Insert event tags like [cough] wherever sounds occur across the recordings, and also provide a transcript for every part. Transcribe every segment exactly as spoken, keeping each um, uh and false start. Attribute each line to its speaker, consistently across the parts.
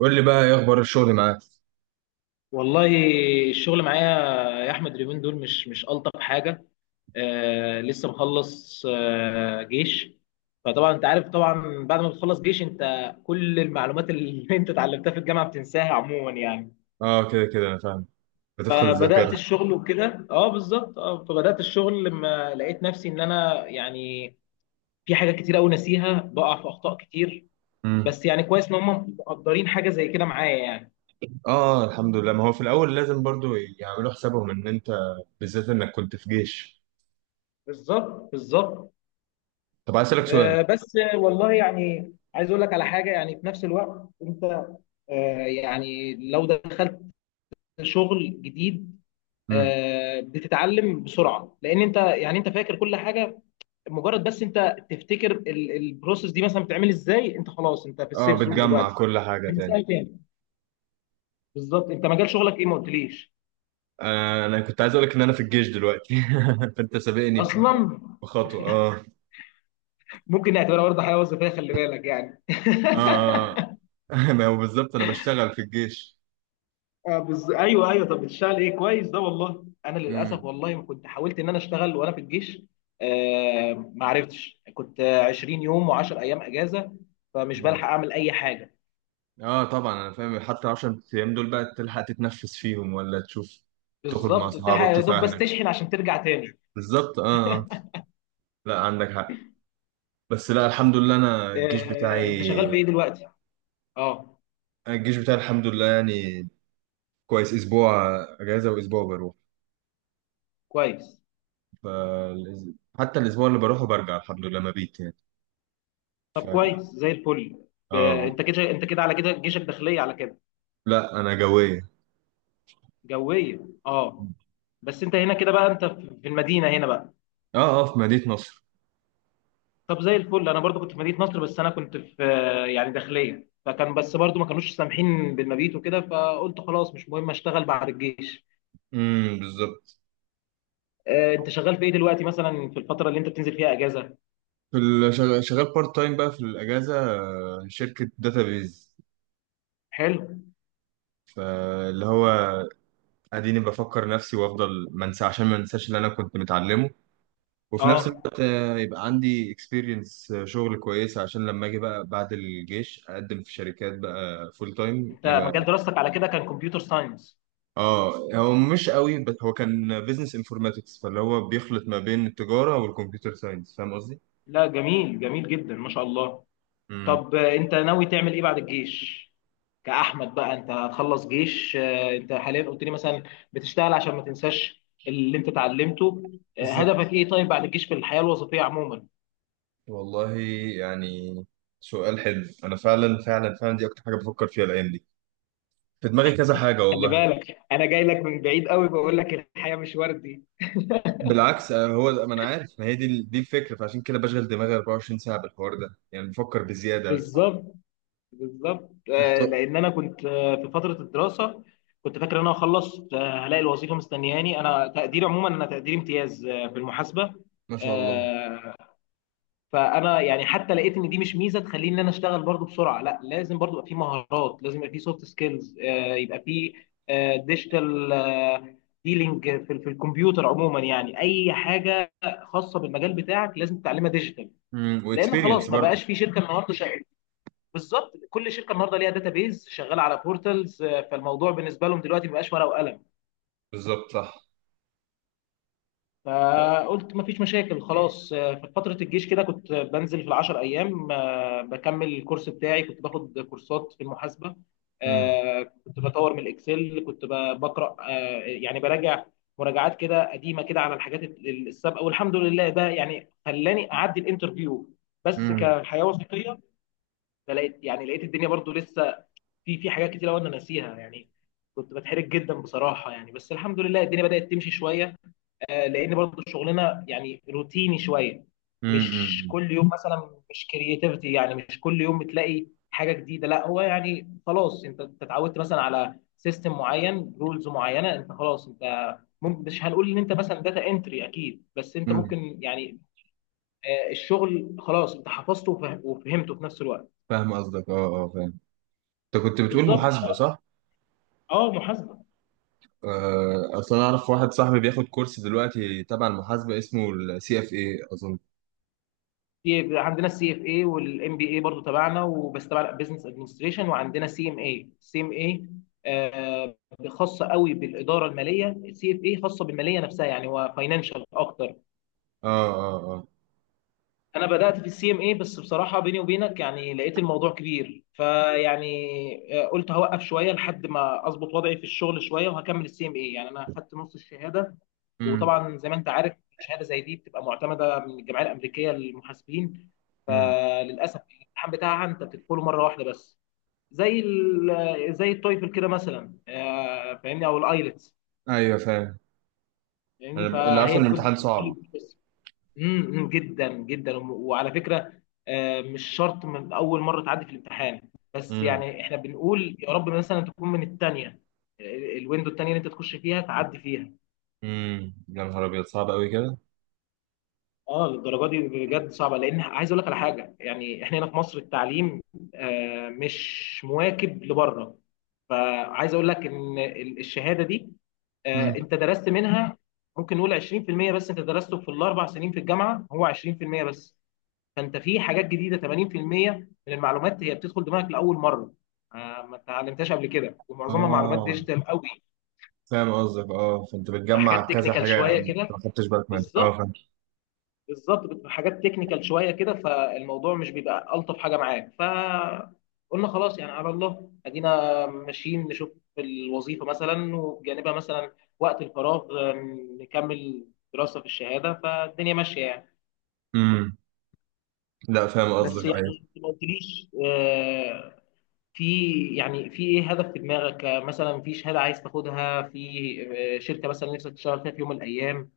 Speaker 1: قول لي بقى ايه اخبار الشغل معاك؟
Speaker 2: والله، الشغل معايا يا احمد. اليومين دول مش مش الطف حاجه. آه، لسه مخلص آه جيش. فطبعا انت عارف، طبعا بعد ما بتخلص جيش انت كل المعلومات اللي [laughs] انت اتعلمتها في الجامعه بتنساها عموما يعني.
Speaker 1: اه، كده كده انا فاهم. بتفقد
Speaker 2: فبدات
Speaker 1: الذاكره.
Speaker 2: الشغل وكده اه بالظبط اه فبدات الشغل لما لقيت نفسي ان انا يعني في حاجات كتير قوي ناسيها، بقع في اخطاء كتير.
Speaker 1: امم.
Speaker 2: بس يعني كويس ان هم مقدرين حاجه زي كده معايا يعني.
Speaker 1: اه، الحمد لله. ما هو في الاول لازم برضو يعملوا حسابهم ان انت بالذات انك كنت في جيش.
Speaker 2: بالظبط بالظبط.
Speaker 1: طب عايز اسالك سؤال.
Speaker 2: آه، بس والله يعني عايز اقول لك على حاجه، يعني في نفس الوقت انت آه، يعني لو دخلت شغل جديد.
Speaker 1: امم.
Speaker 2: آه، بتتعلم بسرعه، لان انت يعني انت فاكر كل حاجه. مجرد بس انت تفتكر ال- البروسيس دي مثلا بتعمل ازاي، انت خلاص انت في
Speaker 1: اه،
Speaker 2: السيف زون
Speaker 1: بتجمع
Speaker 2: دلوقتي
Speaker 1: كل حاجه
Speaker 2: من
Speaker 1: تاني.
Speaker 2: سنه تاني. بالظبط، انت مجال شغلك ايه؟ ما قلتليش
Speaker 1: آه، انا كنت عايز اقول لك ان انا في الجيش دلوقتي. [laughs] فانت سابقني ب-
Speaker 2: اصلا.
Speaker 1: بخطوه، اه.
Speaker 2: ممكن نعتبرها برضه حياه وظيفيه، خلي بالك يعني
Speaker 1: اه،
Speaker 2: [laughs]
Speaker 1: اه. [laughs] ما هو بالظبط انا بشتغل في الجيش.
Speaker 2: آه بز... ايوه ايوه، طب بتشتغل ايه؟ كويس ده. والله انا للاسف،
Speaker 1: امم،
Speaker 2: والله ما كنت حاولت ان انا اشتغل وانا في الجيش. آه ما عرفتش، كنت آه، 20 يوم و10 ايام اجازه، فمش
Speaker 1: أمم.
Speaker 2: بلحق اعمل اي حاجه.
Speaker 1: اه، طبعا انا فاهم. حتى عشرة ايام دول بقى تلحق تتنفس فيهم ولا تشوف تخرج مع
Speaker 2: بالظبط، بتلحق
Speaker 1: اصحابك
Speaker 2: يا
Speaker 1: تشوف
Speaker 2: دوب بس
Speaker 1: اهلك؟
Speaker 2: تشحن عشان ترجع تاني.
Speaker 1: بالظبط. اه، آه. لا، عندك حق. بس لا، الحمد لله انا الجيش
Speaker 2: آه انت
Speaker 1: بتاعي.
Speaker 2: شغال في ايه دلوقتي؟ اه.
Speaker 1: الجيش بتاعي الحمد لله يعني كويس، اسبوع اجازه واسبوع بروح.
Speaker 2: كويس.
Speaker 1: ف حتى الاسبوع اللي بروحه برجع الحمد لله، مبيت يعني. ف...
Speaker 2: طب كويس زي الفل. آه
Speaker 1: اه.
Speaker 2: انت كده، انت كده على كده جيشك داخليه على كده؟
Speaker 1: لا، انا جويه.
Speaker 2: جويه. اه. بس انت هنا كده بقى، انت في في المدينه هنا بقى.
Speaker 1: اه، اه، في مدينه نصر.
Speaker 2: طب زي الفل، انا برضو كنت في مدينه نصر، بس انا كنت في يعني داخليه، فكان بس برضو ما كانوش سامحين بالمبيت وكده، فقلت خلاص مش مهم، اشتغل بعد الجيش.
Speaker 1: امم، بالظبط.
Speaker 2: آه، انت شغال في ايه دلوقتي مثلا في الفتره اللي انت بتنزل فيها اجازه؟
Speaker 1: في ال- شغ- شغال بارت تايم بقى في الاجازه، آه، شركه داتابيز.
Speaker 2: حلو.
Speaker 1: فاللي هو اديني بفكر نفسي وافضل ما انسى عشان ما انساش اللي انا كنت متعلمه، وفي نفس
Speaker 2: اه،
Speaker 1: الوقت آه، يبقى عندي اكسبيرينس شغل كويسة عشان لما اجي بقى بعد الجيش اقدم في شركات بقى فول تايم
Speaker 2: انت مجال
Speaker 1: يبقى.
Speaker 2: دراستك على كده كان كمبيوتر ساينس؟
Speaker 1: اه هو مش قوي، بس هو كان بيزنس انفورماتكس فاللي هو بيخلط ما بين التجارة والكمبيوتر ساينس. فاهم قصدي؟
Speaker 2: لا، جميل جميل جدا ما شاء الله.
Speaker 1: امم،
Speaker 2: طب انت ناوي تعمل ايه بعد الجيش؟ كأحمد بقى انت هتخلص جيش. آه، انت حاليا قلت لي مثلا بتشتغل عشان ما تنساش اللي انت اتعلمته. آه،
Speaker 1: بالظبط.
Speaker 2: هدفك ايه طيب بعد الجيش في الحياة الوظيفية عموما؟
Speaker 1: والله يعني سؤال حلو. انا فعلا فعلا فعلا دي اكتر حاجة بفكر فيها الايام دي. في دماغي كذا حاجة
Speaker 2: خلي
Speaker 1: والله.
Speaker 2: بالك، انا جاي لك من بعيد قوي بقول لك الحياة مش وردي.
Speaker 1: بالعكس، آه، هو ده- ما انا عارف، ما هي دي دي الفكرة. فعشان كده بشغل دماغي اربعة وعشرين ساعة بالحوار ده يعني بفكر بزيادة.
Speaker 2: بالظبط بالظبط. آه،
Speaker 1: محتار.
Speaker 2: لان انا كنت آه، في فترة الدراسة كنت فاكر ان انا خلصت هلاقي الوظيفة مستنياني، انا تقديري عموما، انا تقديري امتياز آه، في المحاسبة.
Speaker 1: ما شاء الله.
Speaker 2: فانا يعني حتى لقيت ان دي مش ميزه تخليني ان انا اشتغل برضو بسرعه، لا لازم برضو يبقى في مهارات، لازم يبقى في سوفت سكيلز، يبقى في ديجيتال ديلينج في في الكمبيوتر عموما، يعني اي حاجه خاصه بالمجال بتاعك لازم تتعلمها ديجيتال.
Speaker 1: امم،
Speaker 2: لان
Speaker 1: واكسبيرينس
Speaker 2: خلاص ما
Speaker 1: برضه.
Speaker 2: بقاش في شركه النهارده شغاله. بالظبط، كل شركه النهارده ليها داتابيز شغاله على بورتالز، فالموضوع بالنسبه لهم دلوقتي ما بقاش ورقه وقلم.
Speaker 1: بالظبط صح.
Speaker 2: فقلت مفيش مشاكل خلاص. آه، في فترة الجيش كده كنت بنزل في العشر أيام، آه، بكمل الكورس بتاعي، كنت باخد كورسات في المحاسبة.
Speaker 1: امم،
Speaker 2: آه، كنت بطور من الإكسل، كنت ب- بقرأ، آه، يعني براجع مراجعات كده قديمة كده على الحاجات ال- السابقة، والحمد لله ده يعني خلاني أعدي الانترفيو بس
Speaker 1: امم،
Speaker 2: كحياة وظيفية. فلقيت، يعني لقيت الدنيا برضو لسه في في حاجات كتير أوي أنا ناسيها يعني، كنت بتحرج جدا بصراحة يعني، بس الحمد لله الدنيا بدأت تمشي شوية. آه، لان برضو شغلنا يعني روتيني شويه، مش
Speaker 1: امم،
Speaker 2: كل يوم مثلا، مش كرياتيفيتي يعني، مش كل يوم بتلاقي حاجه جديده، لا هو يعني خلاص انت أنت اتعودت مثلا على سيستم معين رولز معينه، انت خلاص انت ممكن، مش هنقول ان انت مثلا داتا انتري اكيد، بس انت
Speaker 1: امم.
Speaker 2: ممكن يعني آه، الشغل خلاص انت حفظته وفه- وفهمته في نفس الوقت.
Speaker 1: فاهم قصدك. اه، اه، فاهم. انت كنت بتقول
Speaker 2: بالظبط.
Speaker 1: محاسبه، صح؟
Speaker 2: اه محاسبه.
Speaker 1: آه، اصل انا اعرف واحد صاحبي بياخد كورس دلوقتي تبع المحاسبه اسمه السي اف اي اظن.
Speaker 2: في عندنا السي اف اي والام بي اي برضو تبعنا، وبس تبع بزنس ادمنستريشن، وعندنا سي ام اي سي ام اي خاصه قوي بالاداره الماليه، السي اف اي خاصه بالماليه نفسها يعني، هو فاينانشال اكتر.
Speaker 1: اه، اه، اه.
Speaker 2: انا بدات في السي ام اي بس بصراحه بيني وبينك يعني لقيت الموضوع كبير، فيعني آه، قلت هوقف شويه لحد ما اظبط وضعي في الشغل شويه وهكمل السي ام اي، يعني انا خدت نص الشهاده.
Speaker 1: امم،
Speaker 2: وطبعا زي ما انت عارف، شهاده زي دي بتبقى معتمده من الجمعيه الامريكيه للمحاسبين،
Speaker 1: امم.
Speaker 2: فللاسف الامتحان بتاعها انت بتدخله مره واحده بس، زي ال- آه، زي التويفل كده مثلا، آه، فاهمني، او الايلتس.
Speaker 1: ايوه فاهم. انا
Speaker 2: فاهمني،
Speaker 1: اللي عارفه
Speaker 2: فهي
Speaker 1: ان
Speaker 2: كل،
Speaker 1: الامتحان صعب.
Speaker 2: كل امم امم، جدا جدا. وعلى فكره، آه، مش شرط من اول مره تعدي في الامتحان، بس
Speaker 1: امم،
Speaker 2: يعني احنا بنقول يا رب مثلا تكون من الثانيه، الويندو الثانيه اللي انت تخش فيها تعدي فيها.
Speaker 1: امم، يا نهار ابيض صعب قوي كده.
Speaker 2: اه، للدرجه دي بجد صعبه، لان عايز اقول لك على حاجه يعني، احنا هنا في مصر التعليم آه، مش مواكب لبره. فعايز اقول لك ان ال- الشهاده دي آه،
Speaker 1: امم.
Speaker 2: انت درست منها ممكن نقول عشرين في المية بس، انت درسته في الاربع سنين في الجامعه هو عشرين في المية بس. فانت في حاجات جديده ثمانين في المية من المعلومات هي بتدخل دماغك لاول مره، آه، ما اتعلمتهاش قبل كده، ومعظمها معلومات
Speaker 1: اه،
Speaker 2: ديجيتال قوي.
Speaker 1: فاهم قصدك. اه، فانت بتجمع
Speaker 2: حاجات
Speaker 1: كذا
Speaker 2: تكنيكال
Speaker 1: حاجه
Speaker 2: شويه
Speaker 1: يعني
Speaker 2: كده.
Speaker 1: ما خدتش بالك منها. اه،
Speaker 2: بالظبط
Speaker 1: فاهم.
Speaker 2: بالظبط، بتبقى حاجات تكنيكال شويه كده، فالموضوع مش بيبقى الطف حاجه معاك، فقلنا خلاص يعني على الله ادينا ماشيين نشوف الوظيفه مثلا، وبجانبها مثلا وقت الفراغ آه، نكمل دراسه في الشهاده، فالدنيا ماشيه يعني.
Speaker 1: امم. لا، فاهم
Speaker 2: بس
Speaker 1: قصدك.
Speaker 2: يعني
Speaker 1: أيوة.
Speaker 2: انت ما قلتليش، آه، في يعني في ايه هدف في دماغك، آه، مثلا في شهاده عايز تاخدها في آه، شركه مثلا نفسك تشتغل فيها في يوم من الايام؟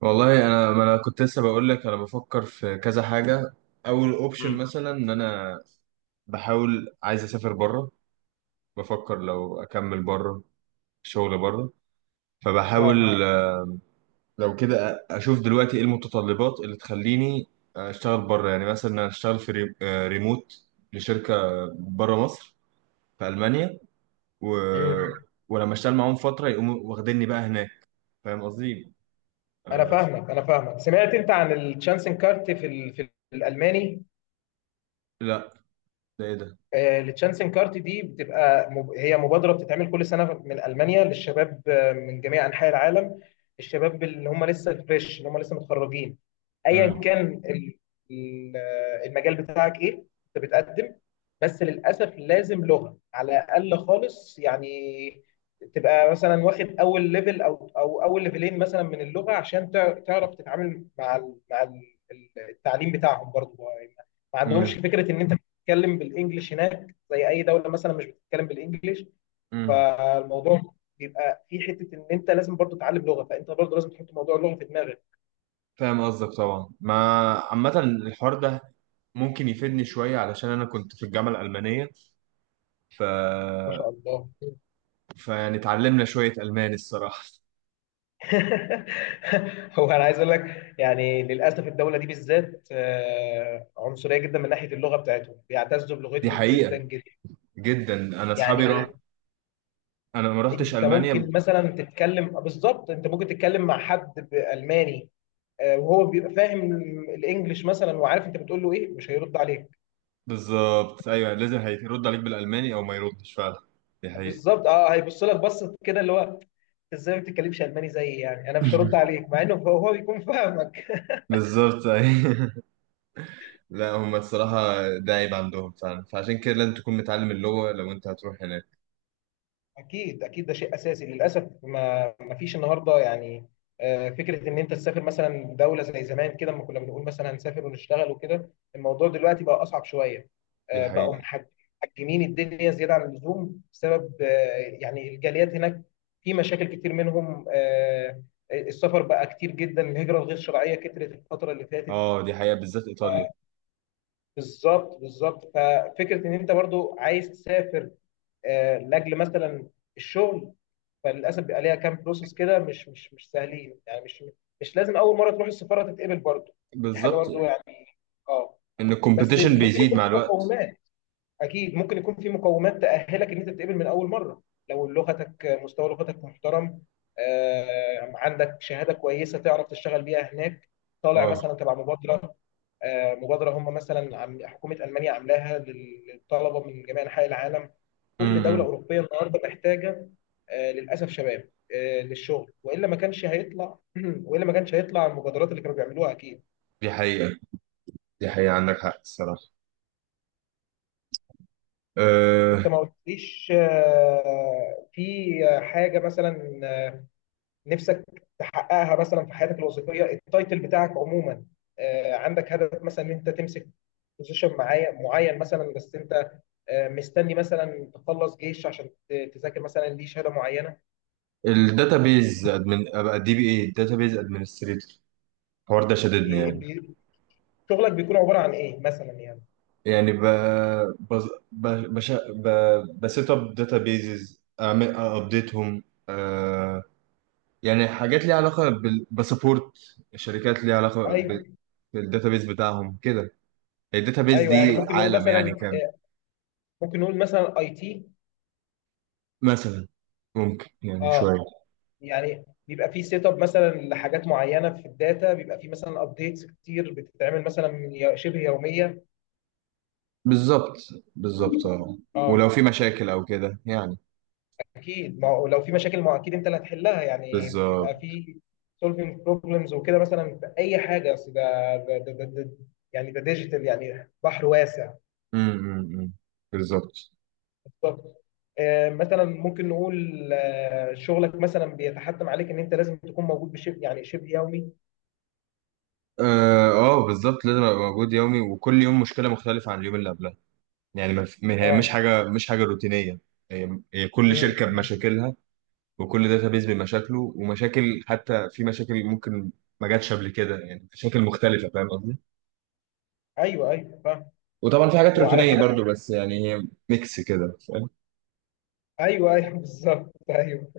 Speaker 1: والله انا، ما انا كنت لسه بقول لك انا بفكر في كذا حاجه. اول اوبشن
Speaker 2: امم.
Speaker 1: مثلا ان انا بحاول، عايز اسافر بره. بفكر لو اكمل بره، شغل بره.
Speaker 2: اه.
Speaker 1: فبحاول اه آه، لو كده أ- اشوف دلوقتي ايه المتطلبات اللي تخليني اشتغل بره. يعني مثلا انا اشتغل في ري- آه، ريموت لشركه بره مصر، في المانيا و...
Speaker 2: امم.
Speaker 1: ولما اشتغل معاهم فتره يقوموا واخديني بقى هناك. فاهم قصدي؟
Speaker 2: انا
Speaker 1: آه،
Speaker 2: فاهمك انا فاهمك، سمعت انت عن الشانسن كارت في ال- في الالماني؟
Speaker 1: لا، ده ايه ده؟
Speaker 2: التشانسن كارت دي بتبقى مب- هي مبادره بتتعمل كل سنه من المانيا للشباب آه، من جميع انحاء العالم، الشباب اللي هم لسه فريش، اللي هم لسه متخرجين. ايا
Speaker 1: امم.
Speaker 2: كان ال- ال- آه، المجال بتاعك ايه انت بتقدم. بس للاسف لازم لغه على الاقل، خالص يعني تبقى مثلا واخد اول ليفل او او اول ليفلين مثلا من اللغه، عشان تع- تعرف تتعامل مع ال- مع ال- التعليم بتاعهم برضه. ما عندهمش فكره ان انت بتتكلم بالانجلش هناك، زي اي دوله مثلا مش بتتكلم بالانجلش.
Speaker 1: امم،
Speaker 2: فالموضوع بيبقى في حته ان انت لازم برضو تتعلم لغه، فانت برضو لازم تحط موضوع اللغه في دماغك.
Speaker 1: فاهم قصدك طبعا. ما عامة الحوار ده ممكن يفيدني شوية علشان أنا كنت في الجامعة الألمانية. ف...
Speaker 2: ما شاء الله.
Speaker 1: فيعني اتعلمنا شوية ألماني الصراحة.
Speaker 2: [laughs] هو انا عايز اقول لك يعني للاسف الدوله دي بالذات آه، عنصريه جدا من ناحيه اللغه بتاعتهم، بيعتزوا
Speaker 1: دي
Speaker 2: بلغتهم جدا
Speaker 1: حقيقة
Speaker 2: جدا
Speaker 1: جدا. أنا أصحابي راح، آه.
Speaker 2: يعني.
Speaker 1: أنا ما رحتش
Speaker 2: انت ممكن
Speaker 1: ألمانيا.
Speaker 2: مثلا تتكلم، بالظبط انت ممكن تتكلم مع حد بالماني آه، وهو بيبقى فاهم الانجليش مثلا، وعارف انت بتقول له ايه، مش هيرد عليك.
Speaker 1: بالظبط أيوه، لازم هيرد عليك بالألماني أو ما يردش فعلا. دي حقيقة.
Speaker 2: بالظبط اه، هيبص لك بصه كده اللي هو "أنت ازاي ما بتتكلمش الماني زيي، يعني انا مش هرد
Speaker 1: [laughs]
Speaker 2: عليك"، مع انه هو هو بيكون فاهمك.
Speaker 1: بالظبط أيوه. لا، هم الصراحة ده عيب عندهم فعلا، فعشان كده لازم تكون متعلم اللغة لو أنت هتروح هناك.
Speaker 2: اكيد اكيد ده شيء اساسي، للاسف ما ما فيش النهارده يعني آه، فكره ان انت تسافر مثلا دوله زي زمان كده، لما كنا بنقول مثلا هنسافر ونشتغل وكده، الموضوع دلوقتي بقى اصعب شويه.
Speaker 1: دي
Speaker 2: آه، بقوا
Speaker 1: حقيقة.
Speaker 2: محج- محجمين الدنيا زياده عن اللزوم بسبب آه، يعني الجاليات هناك، في مشاكل كتير منهم آه، السفر بقى كتير جدا، الهجره الغير شرعيه كترت الفتره اللي فاتت.
Speaker 1: اه، دي حقيقة بالذات إيطاليا.
Speaker 2: بالظبط بالظبط، ففكره ان انت برضو عايز تسافر آه، لاجل مثلا الشغل، فللاسف بيبقى ليها كام بروسس كده، مش مش مش سهلين يعني، مش، مش لازم اول مره تروح السفاره تتقبل برضو، دي حاجه
Speaker 1: بالظبط،
Speaker 2: برضو يعني. اه.
Speaker 1: ان
Speaker 2: بس
Speaker 1: الكومبيتيشن
Speaker 2: ممكن
Speaker 1: بيزيد
Speaker 2: يكون
Speaker 1: مع
Speaker 2: في
Speaker 1: الوقت.
Speaker 2: مقومات، اكيد ممكن يكون في مقومات تاهلك ان انت تتقبل من اول مره، لو لغتك مستوى لغتك محترم، آه، عندك شهاده كويسه تعرف تشتغل بيها هناك. طالع
Speaker 1: اه.
Speaker 2: مثلا تبع مبادره، آه، مبادره هم مثلا عم- حكومه المانيا عاملاها لل- للطلبه من جميع انحاء العالم. كل دوله
Speaker 1: امم.
Speaker 2: اوروبيه النهارده محتاجه آه، للاسف شباب آه، للشغل، والا ما كانش هيطلع [clears throat] والا ما كانش هيطلع المبادرات اللي كانوا بيعملوها اكيد.
Speaker 1: دي حقيقة. دي حقيقة، عندك حق الصراحة.
Speaker 2: انت
Speaker 1: أه.
Speaker 2: ما قلتليش، آه، في حاجه مثلا نفسك تحققها مثلا في حياتك الوظيفيه، التايتل بتاعك عموما آه، عندك هدف مثلا ان انت تمسك بوزيشن معين معين مثلا، بس انت آه، مستني مثلا تخلص جيش عشان ت- تذاكر مثلا ليه شهاده معينه؟
Speaker 1: الداتابيز ادمن، ابقى دي بي اي، الداتابيز ادمنستريتور. الحوار ده
Speaker 2: إيه-
Speaker 1: شددني
Speaker 2: إيه،
Speaker 1: يعني.
Speaker 2: بي- شغلك بيكون عباره عن ايه مثلا يعني؟
Speaker 1: يعني ب بز- ب بش ب بسيت اب داتابيزز اعمل ابديتهم، أه. يعني حاجات ليها علاقة بال بسبورت، شركات ليها علاقة بال-
Speaker 2: ايوه
Speaker 1: بالداتابيز بتاعهم كده. الداتابيز
Speaker 2: ايوه، يعني
Speaker 1: دي
Speaker 2: ممكن نقول
Speaker 1: عالم يعني
Speaker 2: مثلا
Speaker 1: كامل.
Speaker 2: آه، ممكن نقول مثلا اي تي.
Speaker 1: مثلا ممكن، يعني
Speaker 2: اه.
Speaker 1: شوية.
Speaker 2: يعني بيبقى في سيت اب مثلا لحاجات معينه في الداتا، بيبقى في مثلا ابديتس كتير بتتعمل مثلا يو- شبه يوميه.
Speaker 1: بالظبط، بالظبط، اه. ولو
Speaker 2: اه.
Speaker 1: في مشاكل او كده يعني.
Speaker 2: اكيد، ما هو لو في مشاكل ما هو اكيد انت اللي هتحلها يعني،
Speaker 1: بالظبط.
Speaker 2: بتبقى في سولفينج بروبلمز وكده مثلا في اي حاجه، اصل ده، ده ده ده ده- يعني ده ديجيتال يعني بحر واسع.
Speaker 1: امم، بالظبط.
Speaker 2: بالظبط. آه، مثلا ممكن نقول آه، شغلك مثلا بيتحتم عليك ان انت لازم تكون موجود بشبه، يعني شبه يومي.
Speaker 1: اه آه، بالظبط لازم ابقى موجود يومي، وكل يوم مشكله مختلفه عن اليوم اللي قبلها. يعني ما في- ما- هي مش
Speaker 2: اه.
Speaker 1: حاجه مش حاجه روتينيه. هي هي كل
Speaker 2: امم
Speaker 1: شركه
Speaker 2: أمم.
Speaker 1: بمشاكلها، وكل داتابيز بمشاكله. ومشاكل حتى، في مشاكل ممكن ما جاتش قبل كده يعني، مشاكل مختلفه. فاهم قصدي؟
Speaker 2: ايوه ايوه فاهم.
Speaker 1: وطبعا في حاجات
Speaker 2: وعلى
Speaker 1: روتينيه
Speaker 2: كده،
Speaker 1: برضو، بس يعني هي ميكس كده، فاهم.
Speaker 2: ايوه ايوه [laughs] بالظبط ايوه.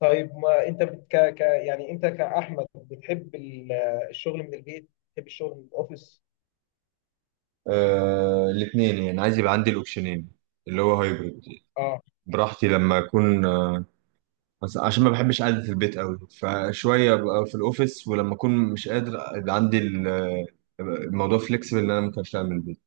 Speaker 2: طيب ما انت بت- ك ك يعني انت كاحمد بتحب ال- الشغل من البيت، بتحب الشغل من الاوفيس؟
Speaker 1: آه، الاثنين يعني، عايز يبقى عندي الاوبشنين، اللي هو هايبرد،
Speaker 2: اه.
Speaker 1: براحتي لما اكون. بس عشان ما بحبش قعدة البيت قوي فشوية ببقى في الاوفيس، ولما اكون مش قادر يبقى عندي ال- الموضوع فليكسبل ان انا ممكن اشتغل من البيت.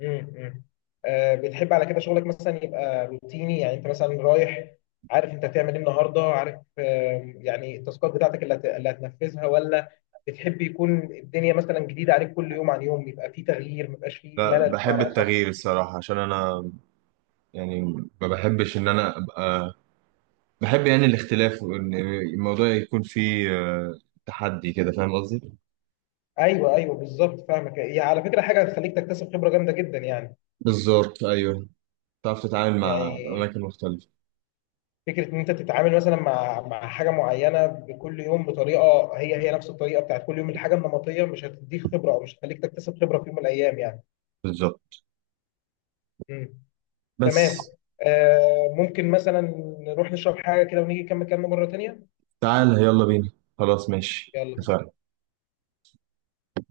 Speaker 2: امم. آه بتحب على كده شغلك مثلا يبقى روتيني، يعني انت مثلا رايح عارف انت هتعمل ايه النهارده، عارف آه يعني التاسكات بتاعتك اللي هت- اللي هتنفذها، ولا بتحب يكون الدنيا مثلا جديده عليك كل يوم عن يوم، يبقى في تغيير ما يبقاش في
Speaker 1: لا،
Speaker 2: ملل
Speaker 1: بحب
Speaker 2: بمعنى اصح؟
Speaker 1: التغيير الصراحة عشان انا يعني ما بحبش ان انا ابقى، بحب يعني الاختلاف وان الموضوع يكون فيه آه، تحدي كده. فاهم قصدي؟
Speaker 2: ايوه ايوه بالظبط فاهمك، هي على فكره حاجه هتخليك تكتسب خبره جامده جدا يعني،
Speaker 1: بالظبط ايوه، تعرف تتعامل مع
Speaker 2: يعني
Speaker 1: اماكن مختلفة.
Speaker 2: فكره ان انت تتعامل مثلا مع مع حاجه معينه بكل يوم بطريقه هي هي نفس الطريقه بتاعت كل يوم، الحاجه النمطيه مش هتديك خبره او مش هتخليك تكتسب خبره في يوم من الايام يعني.
Speaker 1: بالظبط
Speaker 2: مم.
Speaker 1: بس
Speaker 2: تمام. آه ممكن مثلا نروح نشرب حاجة كده ونيجي نكمل كلامنا مرة تانية.
Speaker 1: تعال يلا بينا. خلاص ماشي
Speaker 2: يلا.
Speaker 1: اتفقنا.